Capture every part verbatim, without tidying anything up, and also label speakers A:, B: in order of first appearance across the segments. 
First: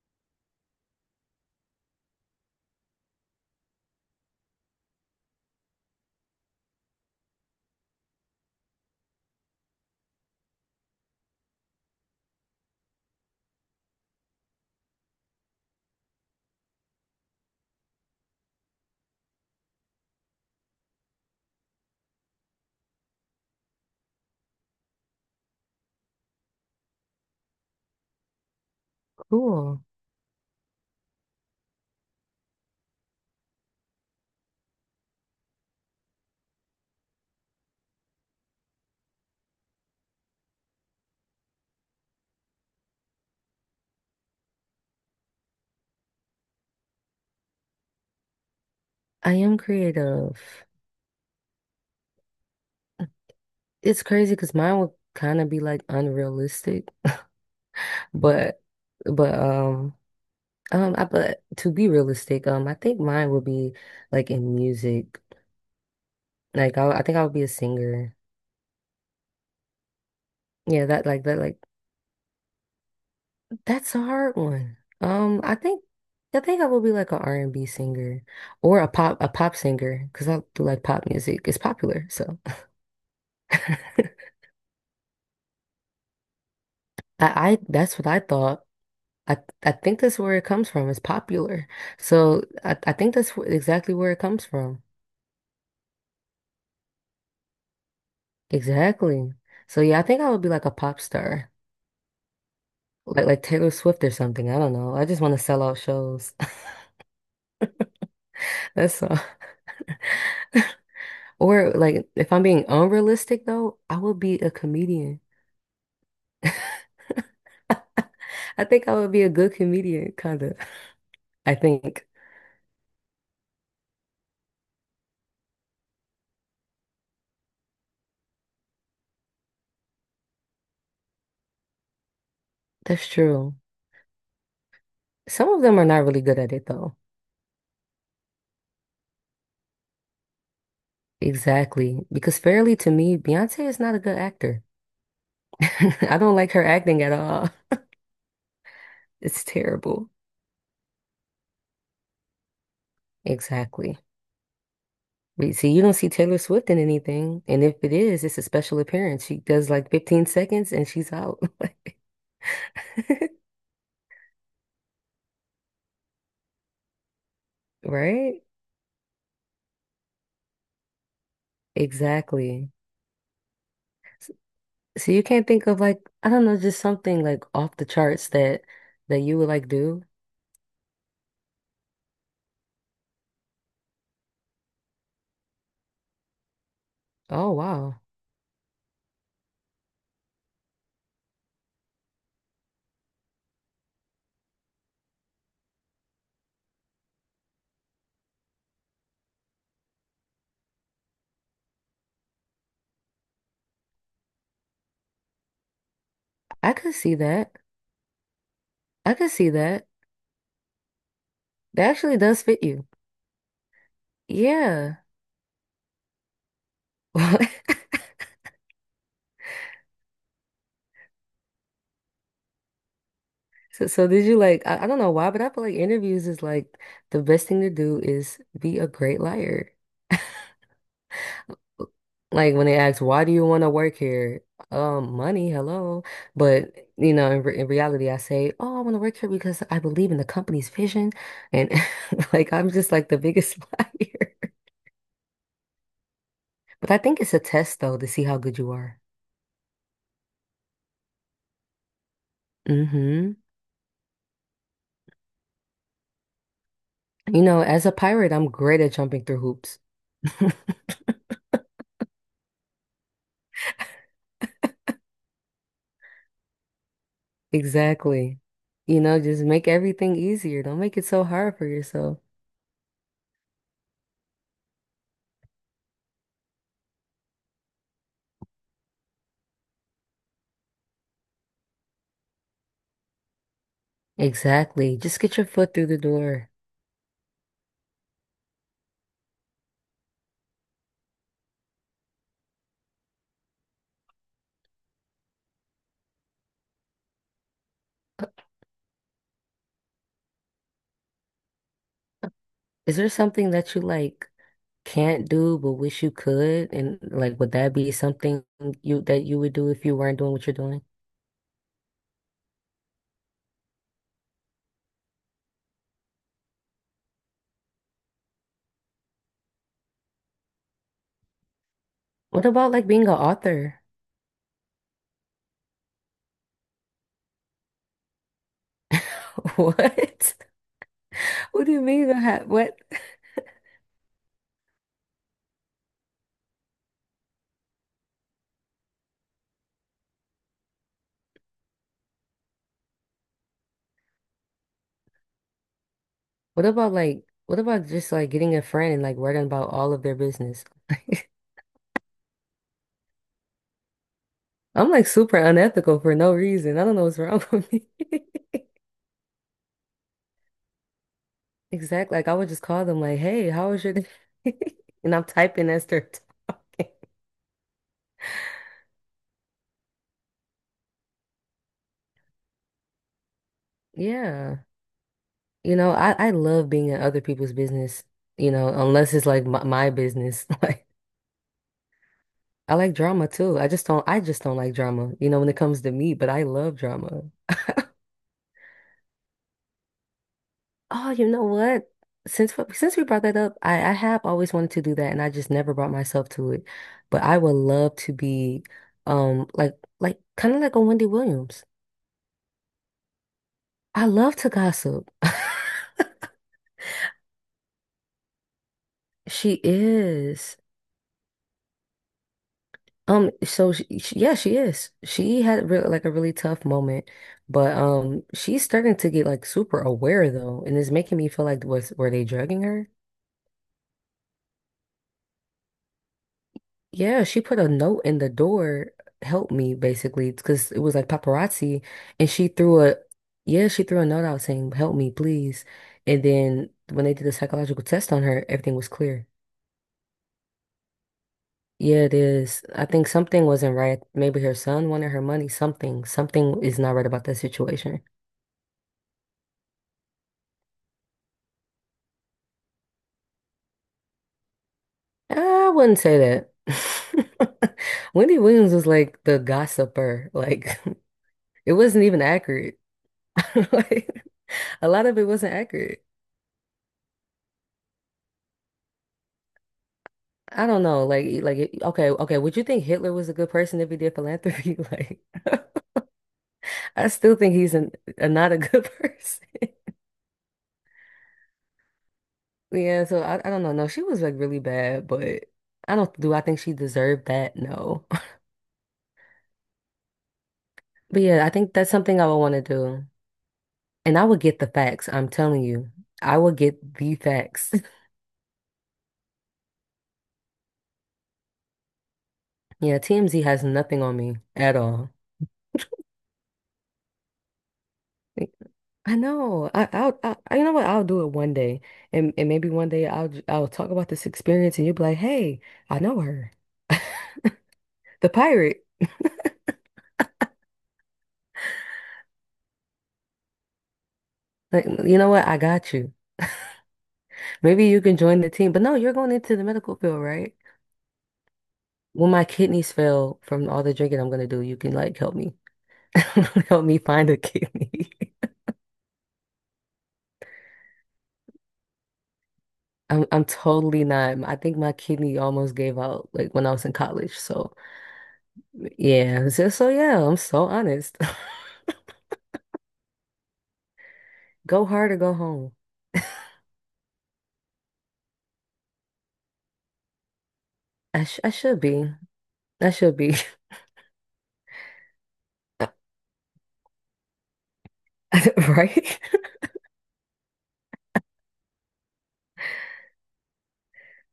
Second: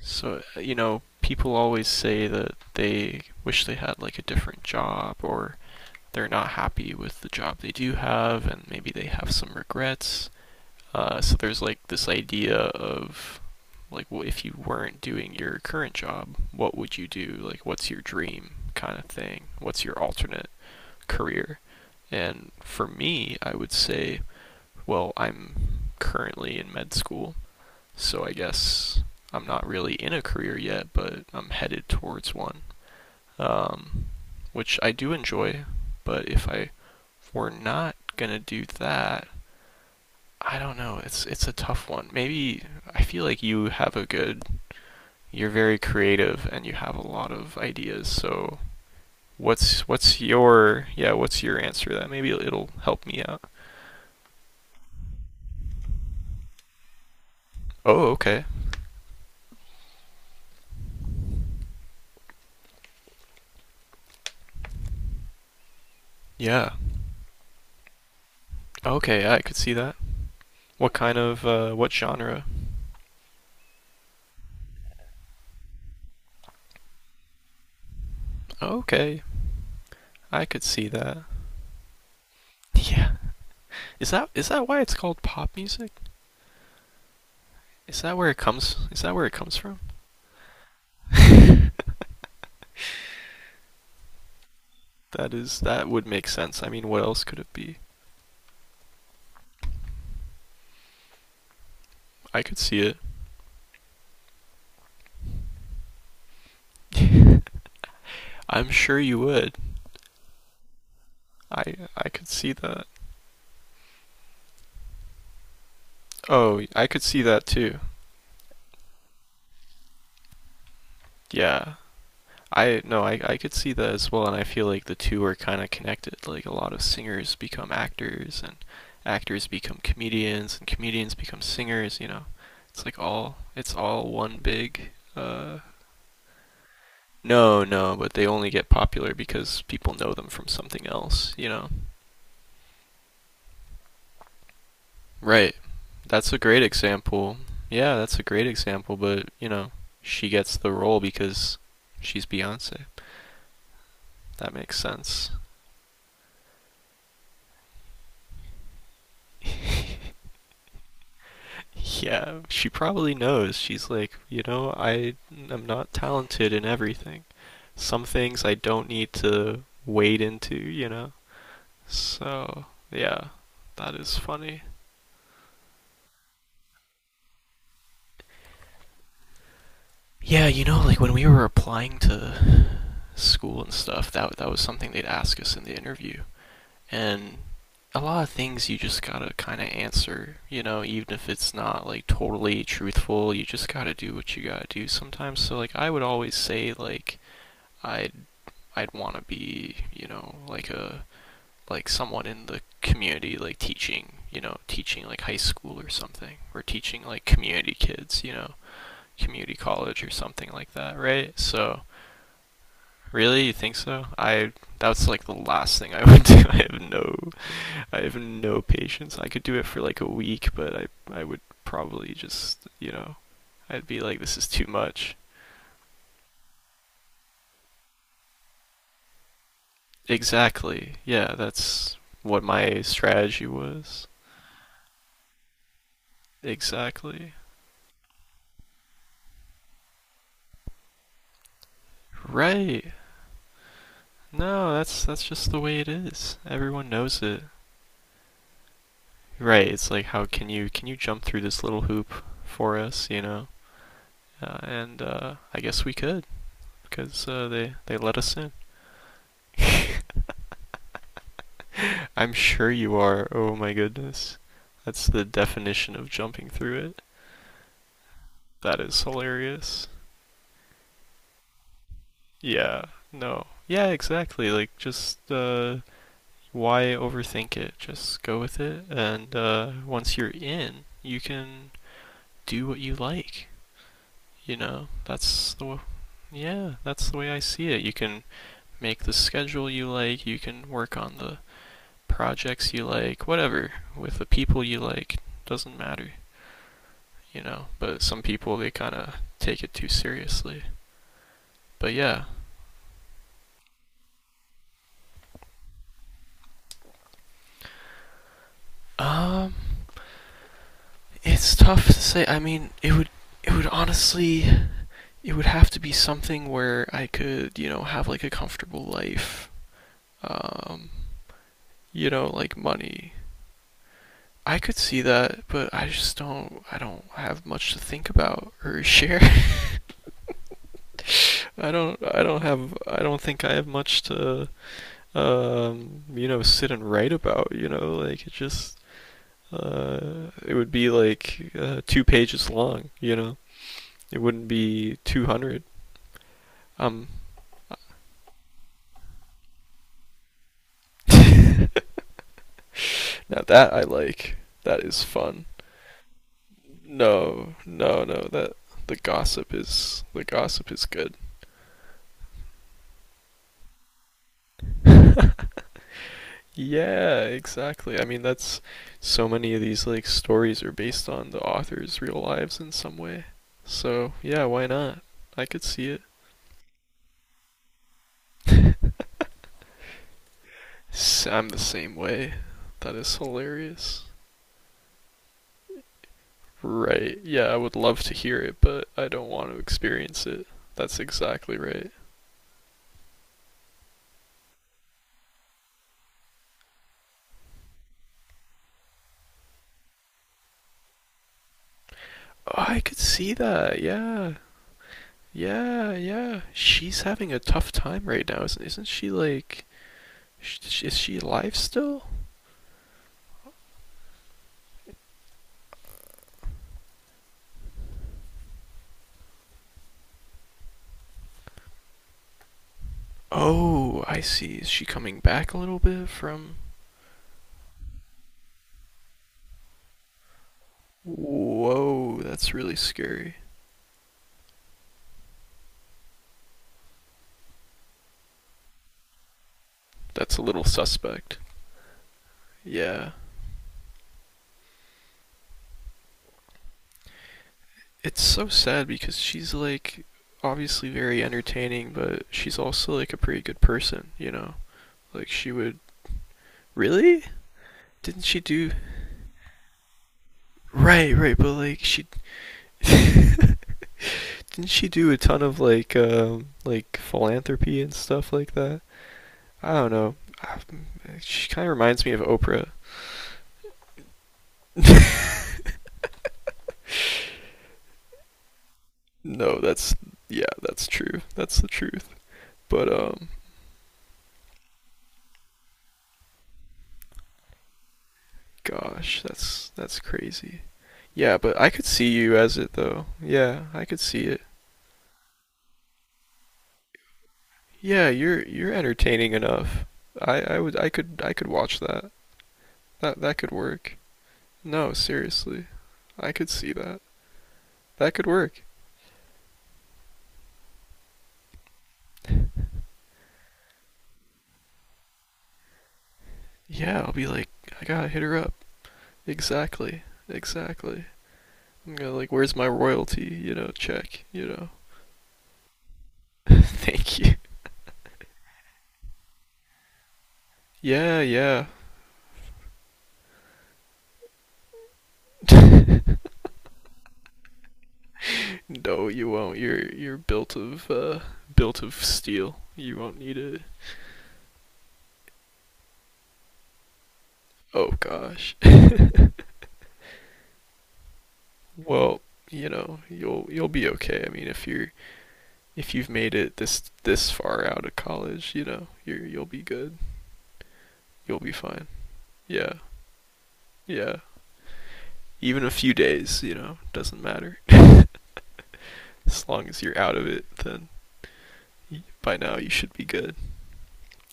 A: So, uh, you know, people always say that they wish they had like a different job or they're not happy with the job they do have and maybe they have some regrets. Uh, so there's like this idea of like well, if you weren't doing your current job, what would you do? Like what's your dream kind of thing? What's your alternate career? And for me, I would say, well, I'm currently in med school so I guess I'm not
B: Cool.
A: really in a career yet, but I'm headed towards one, um, which I do enjoy. But if I were not gonna do that, I don't know. It's it's a tough one. Maybe I feel like you have a good. You're very creative and you have a lot of ideas. So
B: I am
A: what's what's
B: creative.
A: your yeah? What's your answer? to That maybe it'll help me out.
B: It's crazy because mine would kind of be like unrealistic,
A: Oh, okay.
B: but but um um I, but to be realistic, um I think mine would be like in music.
A: Yeah.
B: Like I, I think I would be a singer.
A: Okay, yeah, I could see that.
B: Yeah,
A: What
B: that
A: kind
B: like that
A: of
B: like
A: uh, what genre?
B: that's a hard one. Um I think I think I will be like an R and B singer or a pop
A: Okay,
B: a pop singer because I
A: I could
B: do like
A: see
B: pop
A: that.
B: music. It's popular, so
A: Yeah. Is that is that why it's called pop music?
B: I, I that's
A: Is
B: what
A: that
B: I
A: where it
B: thought.
A: comes is that where it
B: I
A: comes
B: I
A: from?
B: think that's where it comes from. It's popular. So I, I think that's wh- exactly where it comes from.
A: That is that would make sense. I mean, what else could it be?
B: Exactly. So yeah, I think I would be like a pop star.
A: I could see it.
B: Like like Taylor Swift or something. I don't know. I just want to sell out shows.
A: I'm sure
B: That's
A: you
B: all.
A: would.
B: Or
A: I
B: like
A: I could
B: if I'm
A: see
B: being
A: that.
B: unrealistic though, I would be a comedian.
A: Oh, I could see that too.
B: I think I would be a good comedian, kind of. I
A: Yeah.
B: think
A: I no, I I could see that as well and I feel like the two are kind of connected. Like a lot of singers become actors and actors become comedians and comedians become singers, you know. It's like
B: that's
A: all
B: true.
A: it's all one big
B: Some
A: uh
B: of them are not really good at it though.
A: No, no, but they only get popular because people know them from something else, you know?
B: Exactly. Because fairly to me, Beyonce is not a good actor.
A: Right.
B: I
A: That's
B: don't
A: a
B: like
A: great
B: her acting at
A: example.
B: all.
A: Yeah, that's a great example, but,
B: It's
A: you know,
B: terrible.
A: she gets the role because she's Beyonce.
B: Exactly.
A: That makes sense.
B: But see, you don't see Taylor Swift in anything. And if it is, it's a special appearance. She does like fifteen seconds and she's out.
A: Yeah, she probably knows. She's like, you know, I am not talented in everything. Some
B: Right?
A: things I don't need to wade into, you know? So,
B: Exactly.
A: yeah, that is funny.
B: So you can't think of like, I don't know, just something like off the charts that that you would like do.
A: Yeah, you know, like when we were applying to school and stuff, that that was something they'd ask us in the interview. And
B: Oh
A: a
B: wow.
A: lot of things you just gotta kind of answer, you know, even if it's not like totally truthful, you just gotta do what you gotta do sometimes. So like I would always say like I'd I'd want to be, you know, like a like someone in the community like teaching, you know, teaching like high school or something or
B: I could
A: teaching
B: see
A: like
B: that.
A: community kids, you know,
B: I could see
A: community
B: that.
A: college or something like that, right? So
B: That actually does fit you.
A: really? You think so? I
B: Yeah.
A: That's like the last thing I would do. I have no I have no patience. I could do it for like a week, but I I would probably just, you know,
B: So,
A: I'd be
B: so
A: like
B: did you
A: this is
B: like,
A: too
B: I, I don't know
A: much.
B: why, but I feel like interviews is like the best thing to do is be a great liar.
A: Exactly. Yeah, that's what
B: Like when they
A: my
B: ask, why do
A: strategy
B: you want to work
A: was.
B: here? Um, money, hello. But, you know,
A: Exactly.
B: in, re in reality, I say, oh, I want to work here because I believe in the company's vision. And like, I'm just
A: Right.
B: like the biggest liar.
A: No, that's that's just the way it is. Everyone
B: But I think
A: knows
B: it's a
A: it.
B: test though to see how good you are.
A: Right. It's like how can you can you jump through this little hoop for us, you
B: hmm
A: know? Uh, and uh I guess we could because
B: You
A: uh,
B: know,
A: they
B: as a
A: they let
B: pirate,
A: us
B: I'm
A: in.
B: great at jumping through hoops.
A: I'm sure you are. Oh my goodness. That's the definition of jumping through it.
B: Exactly.
A: That is
B: You know, just make
A: hilarious.
B: everything easier. Don't make it so hard for yourself.
A: Yeah, no. Yeah, exactly. Like, just, uh, why overthink it? Just go with it. And, uh, once you're in, you can do what you like. You know,
B: Exactly. Just get your
A: that's
B: foot
A: the,
B: through the door.
A: yeah, that's the way I see it. You can make the schedule you like, you can work on the projects you like, whatever, with the people you like. Doesn't matter, you know. But some people they kind of take it too seriously. But yeah,
B: Is there something that you like can't do but wish you could? And like, would that be something you that you would
A: um,
B: do if you weren't doing what you're doing?
A: it's tough to say. I mean, it would it would honestly it would have to be something where I could you know have like a comfortable life, um, you know,
B: What
A: like
B: about like being
A: money.
B: an author?
A: I could see that, but I just don't. I don't have much to think about or share.
B: What? What
A: I
B: do you
A: don't.
B: mean? I
A: I
B: ha
A: don't have.
B: What?
A: I don't think I have much to um, you know, sit and write about, you know, like it just uh, it would be like uh, two pages long. You know, it wouldn't be two hundred.
B: What about
A: Um,
B: like, what about just like getting a friend and like writing about all of their business?
A: now that I like, that
B: I'm
A: is
B: like super
A: fun.
B: unethical for no reason. I don't know what's wrong
A: No,
B: with me.
A: no, no. That the gossip is the gossip is good.
B: Exactly. Like I would just call them like, "Hey, how was your day?" And I'm typing as they're talking.
A: Yeah, exactly. I mean, that's so many of these like stories are based on the author's real lives in some way. So yeah,
B: Yeah.
A: why not? I could
B: You
A: see
B: know,
A: it.
B: I, I love being in other people's business, you know, unless it's like my, my business. Like
A: i I'm the same way.
B: I
A: That
B: like
A: is
B: drama too. I just
A: hilarious.
B: don't I just don't like drama, you know, when it comes to me, but I love
A: Right.
B: drama.
A: Yeah, I would love to hear it, but I don't want to experience it. That's
B: Oh, you know
A: exactly
B: what?
A: right.
B: Since we- since we brought that up, I, I have always wanted to do that and I just never brought myself to it. But I would love to be um like like kind of like a Wendy Williams.
A: Oh, I could see that.
B: I
A: Yeah.
B: love to gossip.
A: Yeah, yeah. She's having a tough time right now, isn't isn't she
B: She
A: like
B: is.
A: sh- is she alive still?
B: Um, so she, she- yeah, she is. She had real, like a really tough moment, but um, she's starting to get like super aware though, and it's making me feel like was were they drugging her?
A: Oh, I see. Is she coming back a little bit from
B: Yeah, she put a note in the door, help me basically, because it was like paparazzi,
A: whoa,
B: and she
A: that's really
B: threw a
A: scary.
B: yeah, she threw a note out saying, "Help me, please." And then when they did the psychological test on her, everything was clear.
A: That's a little suspect.
B: Yeah, it is. I think
A: Yeah.
B: something wasn't right. Maybe her son wanted her money. Something, something is not right about that situation.
A: It's so sad because she's like obviously very entertaining, but she's also like a pretty good person, you know. Like she
B: I
A: would
B: wouldn't say
A: really?
B: that.
A: Didn't
B: Wendy
A: she do
B: Williams was like the gossiper. Like
A: right? Right, but
B: it
A: like
B: wasn't
A: she
B: even accurate. Like
A: didn't she
B: a lot
A: do a
B: of it
A: ton
B: wasn't
A: of like
B: accurate.
A: um like philanthropy and stuff like that? I don't know. Ah,
B: I don't know. Like e-
A: she
B: like
A: kind of
B: it-
A: reminds
B: okay,
A: me of
B: okay. Would you
A: Oprah.
B: think Hitler was a good person if he did philanthropy? Like I still think he's an, a not a good
A: No,
B: person.
A: that's yeah, that's true. That's the truth. But
B: Yeah, so
A: um,
B: I, I don't know. No, she was like really bad, but I don't do I think she deserved that? No.
A: gosh, that's that's crazy.
B: But
A: Yeah,
B: yeah, I
A: but I
B: think
A: could
B: that's
A: see
B: something I
A: you
B: would want
A: as
B: to
A: it
B: do.
A: though. Yeah, I could
B: And
A: see
B: I would
A: it.
B: get the facts, I'm telling you. I would get the facts.
A: Yeah, you're you're entertaining enough. I I would I could I could watch that.
B: Yeah,
A: That that
B: T M Z
A: could
B: has
A: work.
B: nothing on me at
A: No,
B: all.
A: seriously. I could see that. That could
B: Like,
A: work.
B: I know. I, I'll, I, I- You know what? I'll do it one day, and and maybe one day I'll j- I'll talk about this experience, and you'll be like, "Hey, I know her,
A: Yeah, I'll be like, I gotta hit
B: the
A: her up.
B: pirate."
A: Exactly. Exactly. I'm gonna like, where's my royalty? You know, check, you know.
B: Like, you know what? I got you.
A: Thank you.
B: Maybe you can join the team. But no, you're going into the medical field, right?
A: Yeah, yeah.
B: When my kidneys fail from all the drinking I'm gonna do, you can like help me, help me find a kidney.
A: No, you won't. You're you're built of uh built of steel. You won't
B: I'm
A: need
B: I'm
A: it.
B: totally not. I think my kidney almost gave out like when I was in college. So
A: Oh gosh.
B: yeah, so, so yeah, I'm so honest.
A: Well, you know, you'll you'll be okay. I mean, if
B: Go
A: you're
B: hard or go home.
A: if you've made it this this far out of college, you know, you're you'll be good.
B: I
A: You'll
B: sh I
A: be
B: should
A: fine.
B: be.
A: Yeah.
B: I should be.
A: Yeah. Even a few days, you know, doesn't matter. As
B: Right?
A: long as you're out of it, then by now you should be good.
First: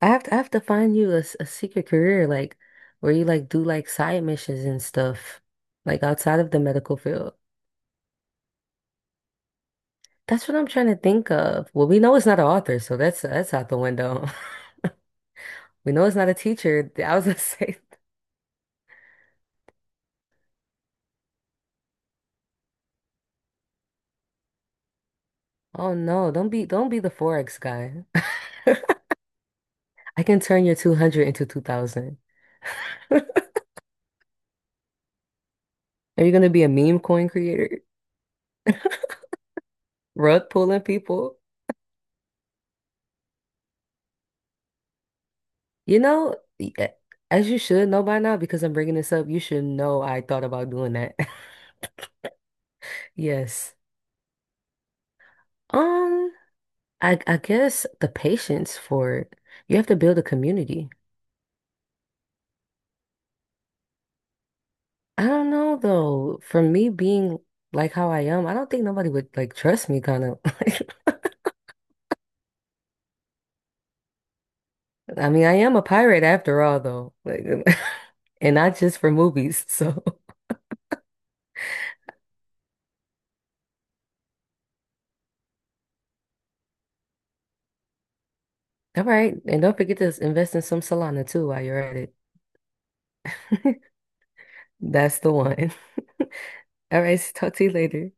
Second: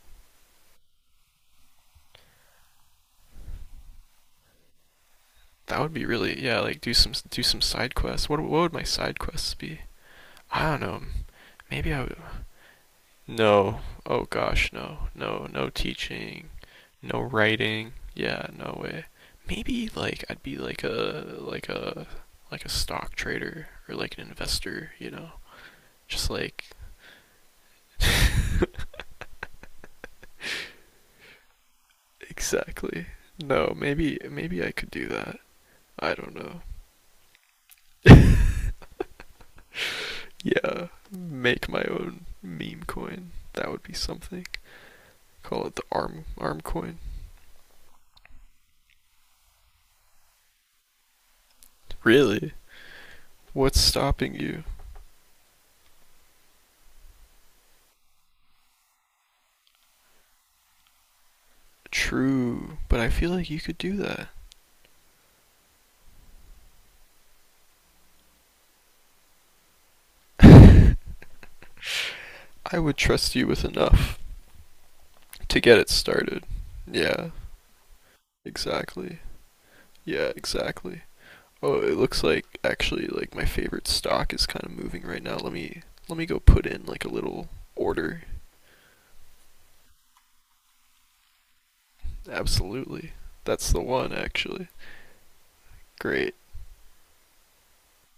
B: I have to I have to find you a, s- a secret career like where you like do like side missions and stuff
A: That would
B: like
A: be
B: outside
A: really
B: of
A: yeah,
B: the
A: like do
B: medical
A: some
B: field.
A: do some side quests. What what would my side quests be?
B: That's what I'm
A: I don't
B: trying to
A: know.
B: think of. Well,
A: Maybe
B: we
A: I
B: know
A: would
B: it's not an author, so that's that's out the
A: no. Oh
B: window.
A: gosh, no. No, no
B: We know it's not a
A: teaching.
B: teacher. I
A: No
B: was gonna say,
A: writing. Yeah, no way. Maybe like I'd be like a like a like a stock trader or like an investor, you know.
B: oh
A: Just
B: no, don't
A: like
B: be don't be the Forex guy. I can turn your two hundred into two thousand.
A: exactly.
B: Are
A: No, maybe maybe I could do that. I
B: you
A: don't
B: gonna
A: know.
B: be a meme coin creator? Rug pulling
A: Yeah,
B: people?
A: make my own meme coin. That would be something. Call it the
B: You
A: arm
B: know,
A: arm
B: y- a-
A: coin.
B: as you should know by now, because I'm bringing this up, you should know I thought about doing that.
A: Really?
B: Yes.
A: What's stopping you?
B: Um, I I guess the patience for it. You have to build a community.
A: True, but I feel like you could do that.
B: I don't know though. For me being like how I am, I don't think nobody would like trust me kind of.
A: I would trust you with enough
B: I mean, I
A: to
B: am
A: get
B: a
A: it
B: pirate
A: started.
B: after all though.
A: Yeah,
B: Like, and not just for
A: exactly.
B: movies. So,
A: Yeah, exactly. Oh, it looks like actually like my favorite stock is kind of moving right now. Let me let me go put in like a little order.
B: all right. And don't forget to invest in some Solana too while you're at it.
A: Absolutely. That's the one actually.
B: That's the one.
A: Great.
B: All right, talk to you later.